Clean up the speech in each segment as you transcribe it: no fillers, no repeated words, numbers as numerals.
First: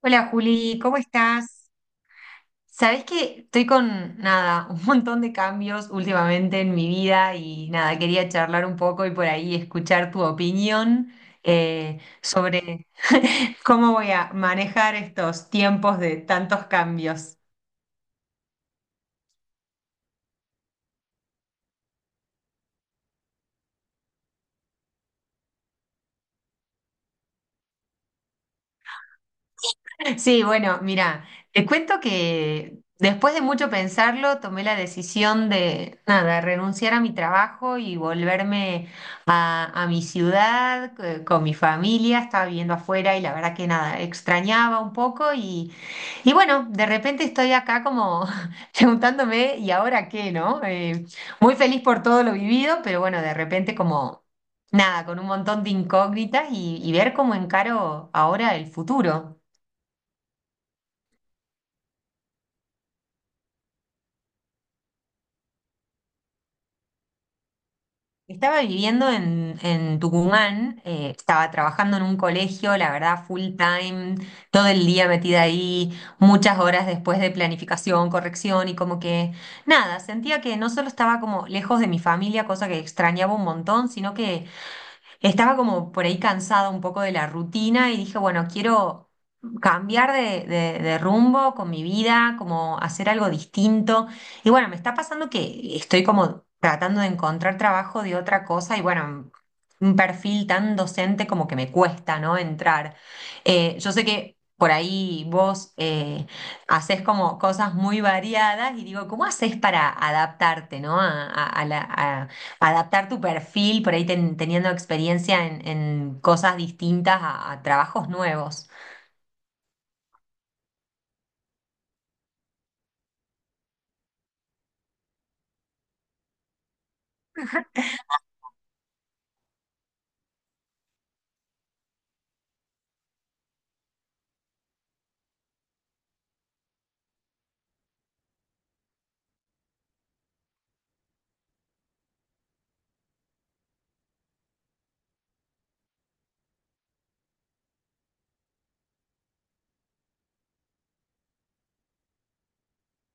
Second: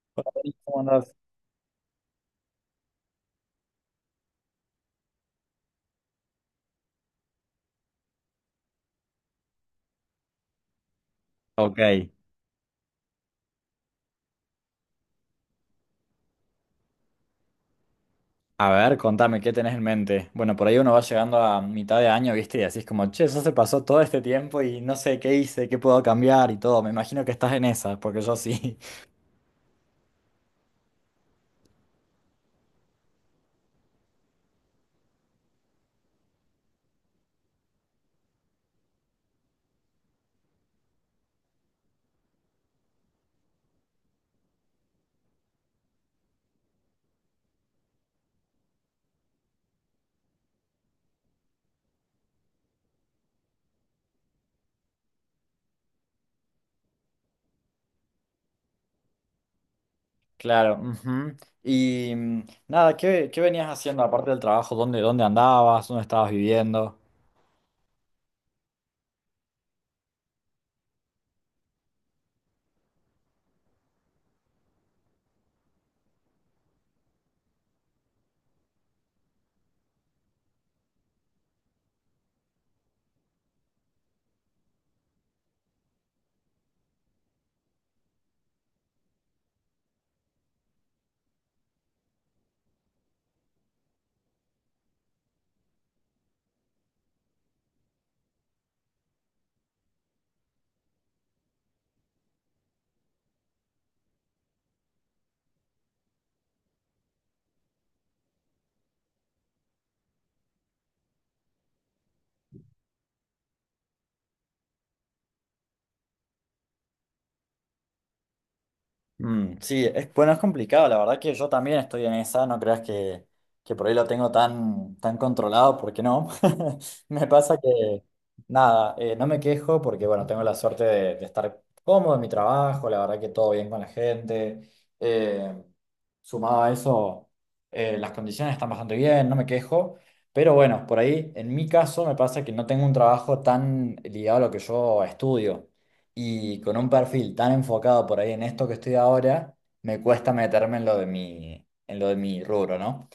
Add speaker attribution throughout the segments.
Speaker 1: Hola
Speaker 2: Hola, Denis,
Speaker 1: Juli,
Speaker 2: ¿cómo
Speaker 1: ¿cómo
Speaker 2: andás?
Speaker 1: estás? Sabés que estoy con nada, un montón de cambios últimamente en mi vida y nada, quería charlar un poco y por ahí escuchar tu opinión
Speaker 2: Ok,
Speaker 1: sobre cómo voy a manejar estos tiempos de tantos cambios.
Speaker 2: a ver, contame, ¿qué tenés en mente? Bueno, por ahí uno va llegando a mitad de año, ¿viste? Y así es como, che, eso se pasó todo este tiempo y no sé qué hice, qué puedo cambiar y todo. Me imagino que estás en esa, porque yo sí.
Speaker 1: Sí, bueno, mira, te cuento que después de mucho pensarlo, tomé la decisión de, nada, renunciar a mi trabajo y volverme a mi ciudad con mi familia. Estaba viviendo afuera y la verdad que nada, extrañaba un poco y bueno, de repente estoy acá como preguntándome, ¿y ahora qué, no? Muy feliz por todo lo vivido, pero bueno, de repente como, nada, con un montón de incógnitas y ver cómo encaro ahora el futuro.
Speaker 2: Claro, ujú. Y nada, ¿qué venías haciendo aparte del trabajo? ¿Dónde andabas? ¿Dónde estabas viviendo?
Speaker 1: Estaba viviendo en Tucumán, estaba trabajando en un colegio, la verdad, full time, todo el día metida ahí, muchas horas después de planificación, corrección y como que nada, sentía que no solo estaba como lejos de mi familia, cosa que extrañaba un montón, sino que estaba como por ahí cansada un poco de la rutina y dije, bueno, quiero cambiar de, de rumbo con mi vida, como hacer algo distinto. Y bueno, me está pasando que estoy como tratando de encontrar trabajo de otra cosa y bueno, un perfil tan docente como que me cuesta, ¿no? Entrar. Yo sé que... Por ahí vos haces como cosas muy variadas y digo, ¿cómo haces para adaptarte, ¿no? a, a adaptar tu perfil, por ahí teniendo experiencia en cosas distintas a trabajos nuevos.
Speaker 2: Mm, sí, es, bueno, es complicado, la verdad que yo también estoy en esa, no creas que por ahí lo tengo tan, tan controlado, porque no. Me pasa que, nada, no me quejo porque, bueno, tengo la suerte de estar cómodo en mi trabajo, la verdad que todo bien con la gente. eh, Sumado a eso, las condiciones están bastante bien, no me quejo, pero bueno, por ahí, en mi caso, me pasa que no tengo un trabajo tan ligado a lo que yo estudio. Y con un perfil tan enfocado por ahí en esto que estoy ahora, me cuesta meterme en lo de mi, en lo de mi rubro, ¿no?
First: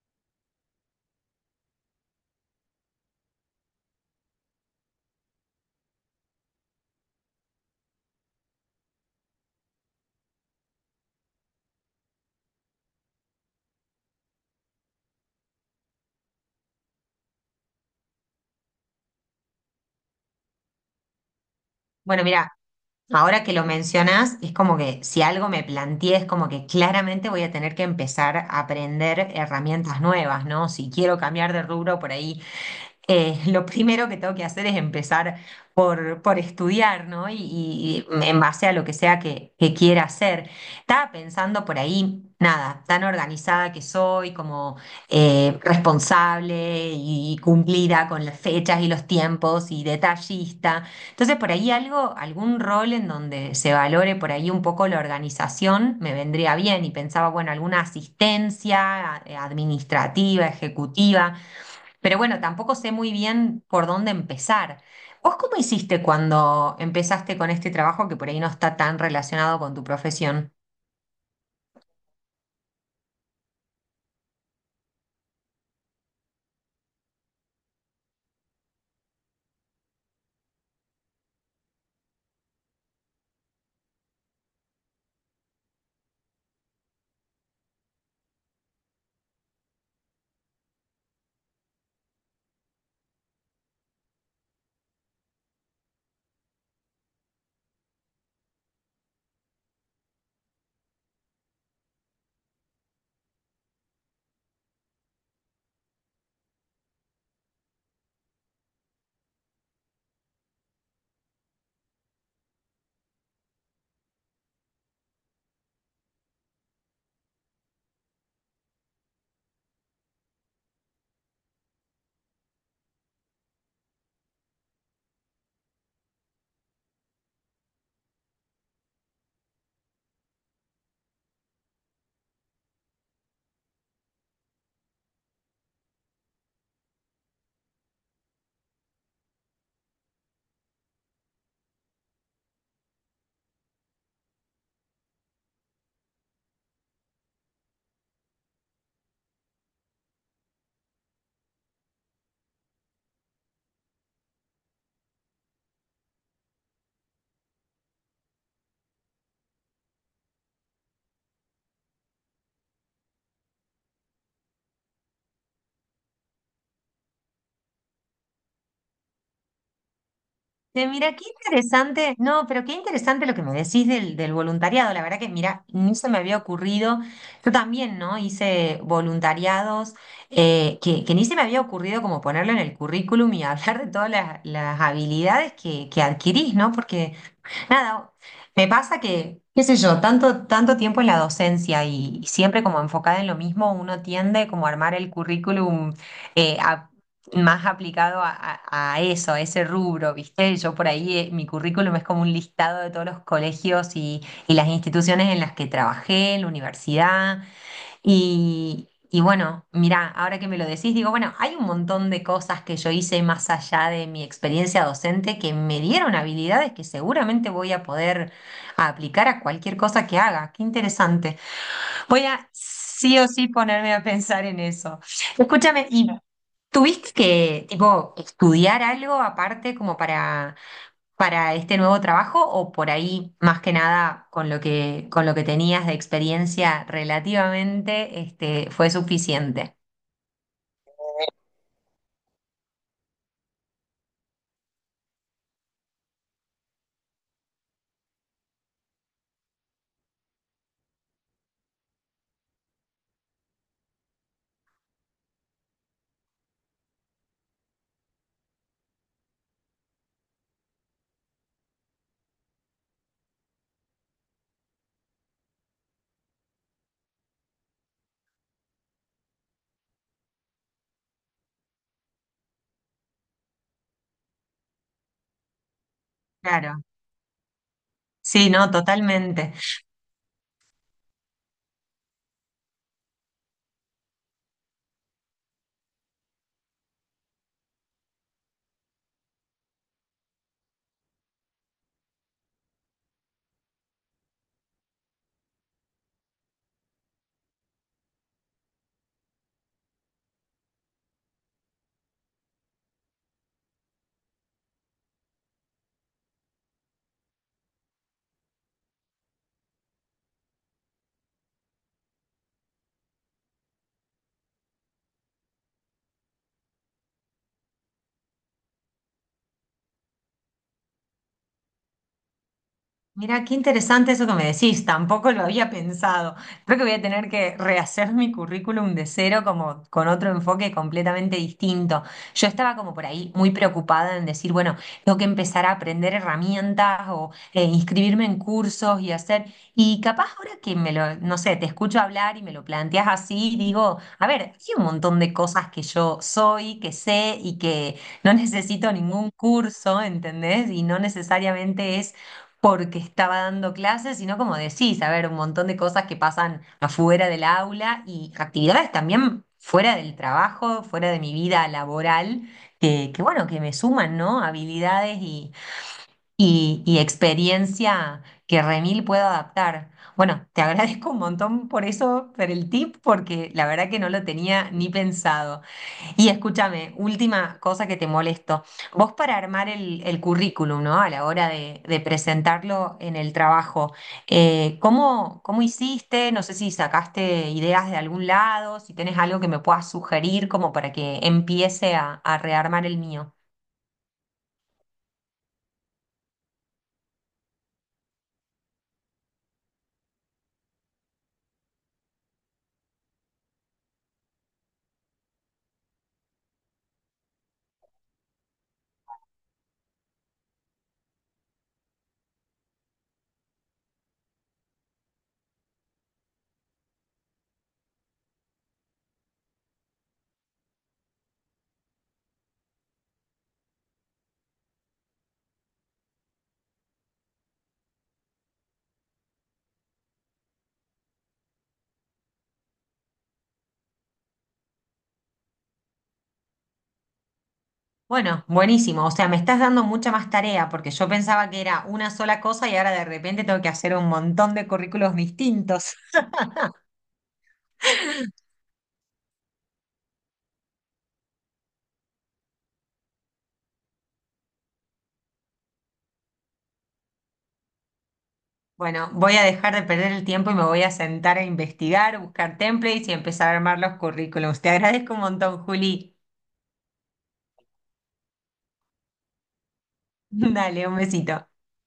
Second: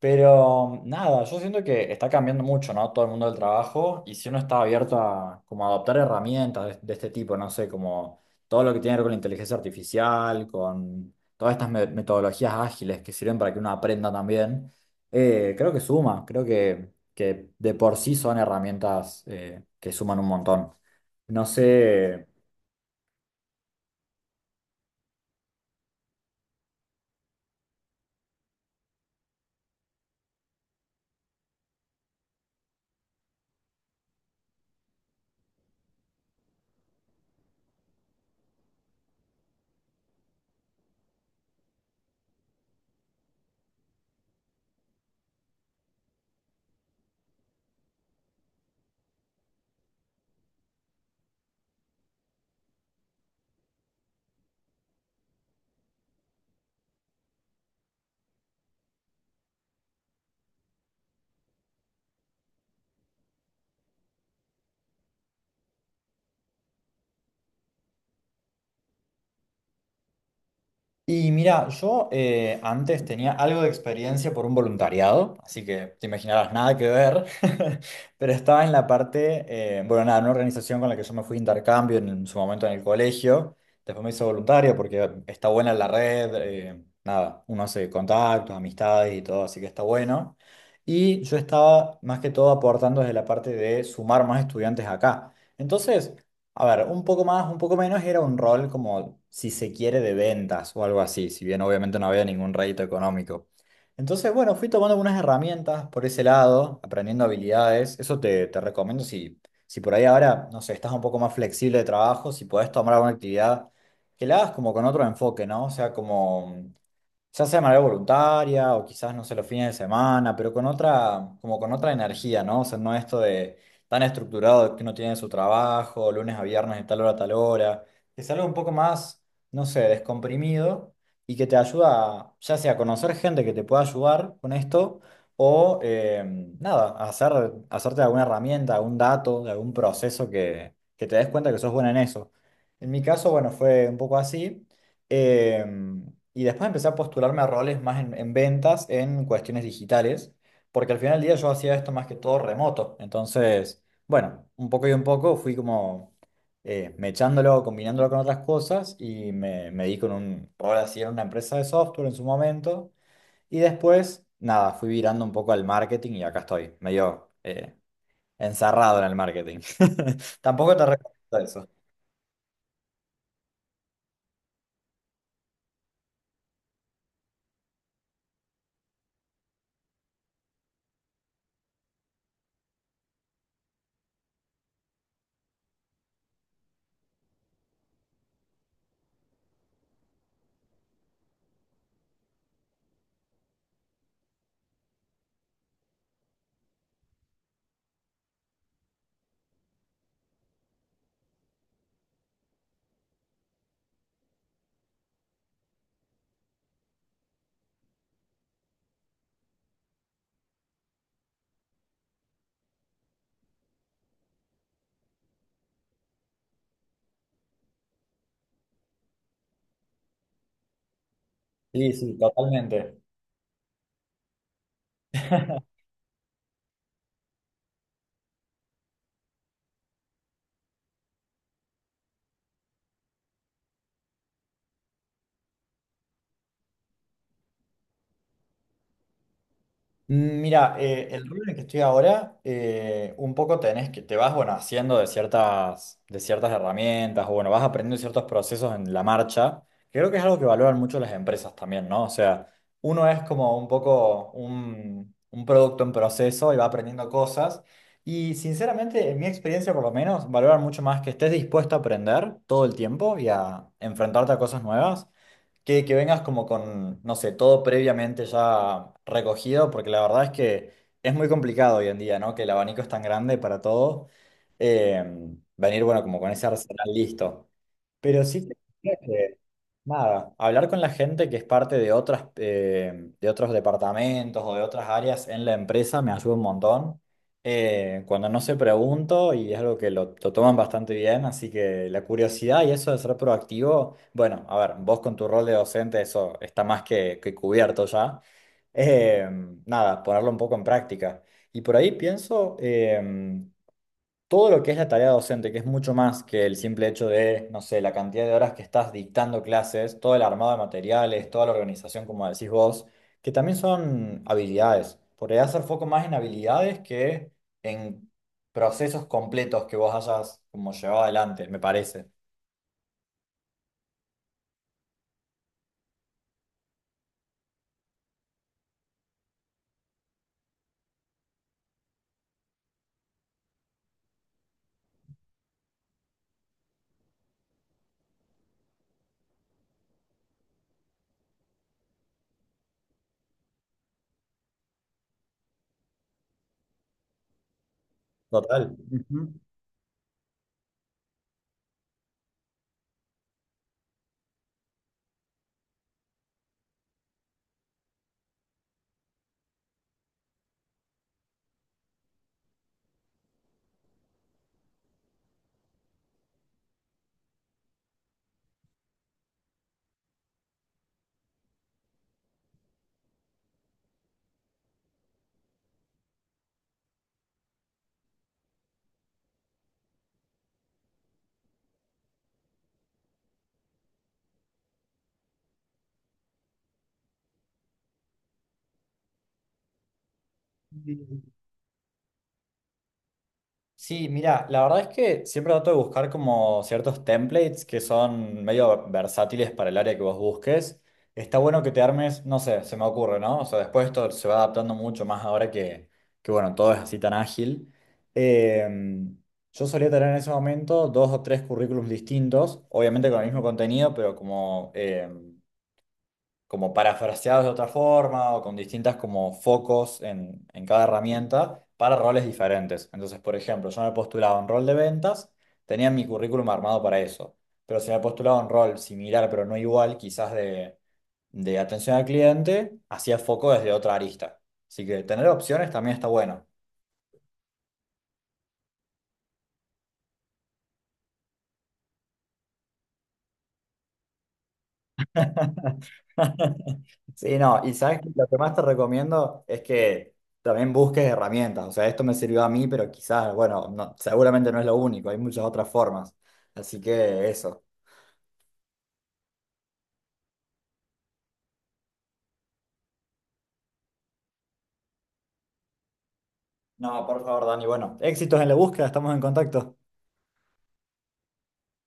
Speaker 2: Pero nada, yo siento que está cambiando mucho, ¿no? Todo el mundo del trabajo y si uno está abierto a como a adoptar herramientas de este tipo, no sé, como todo lo que tiene que ver con la inteligencia artificial, con todas estas metodologías ágiles que sirven para que uno aprenda también, creo que suma, creo que de por sí son herramientas que suman un montón. No
Speaker 1: Bueno,
Speaker 2: sé.
Speaker 1: mira, ahora que lo mencionas, es como que si algo me planteé, es como que claramente voy a tener que empezar a aprender herramientas nuevas, ¿no? Si quiero cambiar de rubro, por ahí lo primero que tengo que hacer es empezar por estudiar, ¿no? Y en base a lo que sea que quiera hacer. Estaba pensando por ahí, nada, tan organizada que soy, como responsable y cumplida con las fechas y los tiempos y detallista. Entonces, por ahí algo, algún rol en donde se valore por ahí un poco la organización me vendría bien y pensaba, bueno, alguna asistencia administrativa, ejecutiva. Pero bueno, tampoco sé muy bien por dónde empezar. ¿Vos cómo hiciste cuando empezaste con este trabajo que por ahí no está tan relacionado con tu profesión?
Speaker 2: Y mira, yo antes tenía algo de experiencia por un voluntariado, así que te imaginarás nada que ver, pero estaba en la parte, bueno, nada, en una organización con la que yo me fui de intercambio en su momento en el colegio, después me hice voluntario porque está buena la red, nada, uno hace contactos, amistades y todo, así que está bueno. Y yo estaba más que todo aportando desde la parte de sumar más estudiantes acá. Entonces, a ver, un poco más, un poco menos, era un rol como, si se quiere, de ventas o algo así, si bien obviamente no había ningún rédito económico. Entonces, bueno, fui tomando algunas herramientas por ese lado, aprendiendo habilidades. Eso te recomiendo si, si por ahí ahora, no sé, estás un poco más flexible de trabajo, si podés tomar alguna actividad, que la hagas como con otro enfoque, ¿no? O sea, como ya sea de manera voluntaria o quizás, no sé, los fines de semana, pero con otra, como con otra energía, ¿no? O sea, no esto de tan estructurado que uno tiene su trabajo, lunes a viernes de tal hora a tal hora, que es algo un poco más, no sé, descomprimido y que te ayuda, a, ya sea a conocer gente que te pueda ayudar con esto o, nada, a hacer, hacerte alguna herramienta, algún dato, de algún proceso que te des cuenta que sos buena en eso. En mi caso, bueno, fue un poco así. Em, y después empecé a postularme a roles más en ventas, en cuestiones digitales, porque al final del día yo hacía esto más que todo remoto. Entonces, bueno, un poco y un poco fui como mechándolo, combinándolo con otras cosas y me di con un rol así en una empresa de software en su momento. Y después, nada, fui virando un poco al marketing y acá estoy, medio encerrado en el marketing. Tampoco te
Speaker 1: Mira, qué
Speaker 2: recomiendo eso.
Speaker 1: interesante, no, pero qué interesante lo que me decís del, del voluntariado. La verdad que, mira, ni se me había ocurrido. Yo también, ¿no? Hice voluntariados que ni se me había ocurrido como ponerlo en el currículum y hablar de todas las habilidades que adquirís, ¿no? Porque... Nada, me pasa que, qué sé yo, tanto, tanto tiempo en la docencia y siempre como enfocada en lo mismo, uno tiende como a armar el currículum eh, a- más aplicado a, a eso, a ese rubro, ¿viste? Yo por ahí, mi currículum es como un listado de todos los colegios y las instituciones en las que trabajé, en la universidad. Y bueno, mirá, ahora que me lo decís, digo, bueno, hay un montón de cosas que yo hice más allá de mi experiencia docente que me dieron habilidades que seguramente voy a poder aplicar a cualquier cosa que haga. Qué interesante.
Speaker 2: Sí, sí,
Speaker 1: Voy a
Speaker 2: totalmente.
Speaker 1: sí o sí ponerme a pensar en eso. Escúchame, ¿y tuviste que, tipo, estudiar algo aparte como para este nuevo trabajo o por ahí, más que nada, con lo que tenías de experiencia relativamente, este, fue suficiente?
Speaker 2: Mm, mira, el rol en el que estoy ahora, un poco tenés que, te vas, bueno, haciendo de ciertas herramientas, o bueno, vas aprendiendo ciertos procesos en la marcha, que creo que es algo que valoran mucho las empresas también, ¿no? O sea, uno es como un poco un producto en proceso y va aprendiendo cosas, y sinceramente, en mi experiencia por lo menos, valoran mucho más que estés dispuesto a aprender todo el tiempo y a enfrentarte a cosas nuevas que vengas como con, no sé, todo previamente ya recogido, porque la verdad es que es muy complicado hoy en día, ¿no? Que el abanico es tan grande para todo. eh, Venir, bueno, como con ese
Speaker 1: Claro.
Speaker 2: arsenal listo. Pero sí,
Speaker 1: Sí, no, totalmente.
Speaker 2: nada, hablar con la gente que es parte de otras, de otros departamentos o de otras áreas en la empresa me ayuda un montón. Cuando no se pregunto y es algo que lo toman bastante bien, así que la curiosidad y eso de ser proactivo, bueno, a ver, vos con tu rol de docente eso está más que cubierto ya. Eh, Nada, ponerlo un poco en práctica. Y por ahí pienso todo lo que es la tarea docente, que es mucho más que el simple hecho de, no sé, la cantidad de horas que estás dictando clases, todo el armado de materiales, toda la organización, como decís vos, que también son habilidades. Podría hacer foco más en habilidades que en procesos completos que vos hayas como llevado adelante, me parece.
Speaker 1: Mira, qué interesante eso que me decís, tampoco lo había pensado. Creo que voy a tener que rehacer mi currículum de cero como con otro enfoque completamente distinto. Yo estaba como por ahí muy preocupada en decir, bueno, tengo que empezar a aprender herramientas o inscribirme en cursos y hacer, y capaz ahora que me lo, no sé, te escucho hablar y me lo planteas así, digo, a ver, hay un montón de cosas que yo soy, que sé y que no
Speaker 2: Total.
Speaker 1: necesito ningún curso, ¿entendés? Y no necesariamente porque estaba dando clases, sino como decís, a ver, un montón de cosas que pasan afuera del aula y actividades también fuera del trabajo, fuera de mi vida laboral, que bueno, que me suman, ¿no? Habilidades y experiencia que remil puedo adaptar. Bueno, te agradezco un montón por eso, por el tip, porque la verdad que no lo tenía ni pensado. Y escúchame, última cosa que te molesto. Vos para armar el currículum, ¿no? A la hora de presentarlo en el trabajo, ¿cómo, cómo hiciste? No sé si sacaste ideas de algún lado, si tenés algo que me puedas sugerir como para
Speaker 2: Ujú.
Speaker 1: que empiece a rearmar el mío.
Speaker 2: Sí, mira, la verdad es que siempre trato de buscar como ciertos templates que son medio versátiles para el área que vos busques. Está bueno que te armes, no sé, se me ocurre, ¿no? O sea, después esto se va adaptando mucho más ahora que bueno, todo es así tan ágil. Em, yo solía tener en ese momento dos o tres currículums distintos, obviamente con el mismo contenido, pero como como parafraseados de otra forma o con distintas como focos en cada herramienta para roles diferentes. Entonces, por ejemplo, yo me postulaba un rol de ventas, tenía mi currículum armado para eso, pero si me postulaba un rol similar pero no igual, quizás de atención al cliente, hacía foco desde otra arista. Así que tener opciones también está bueno.
Speaker 1: Bueno, buenísimo. O sea, me estás dando mucha más tarea porque yo pensaba que era una sola cosa y ahora de repente tengo que hacer un montón de currículos distintos.
Speaker 2: Sí, no, y sabes que lo que más te recomiendo es que también busques herramientas. O sea, esto me sirvió a mí, pero quizás, bueno, seguramente no es lo único, hay muchas otras formas. Así que eso.
Speaker 1: Bueno, voy a dejar de perder el tiempo y me voy a sentar a investigar, buscar templates y empezar a armar los currículums. Te agradezco un montón, Juli.
Speaker 2: No, por favor, Dani, bueno, éxitos en la búsqueda, estamos en contacto.
Speaker 1: Dale, un besito.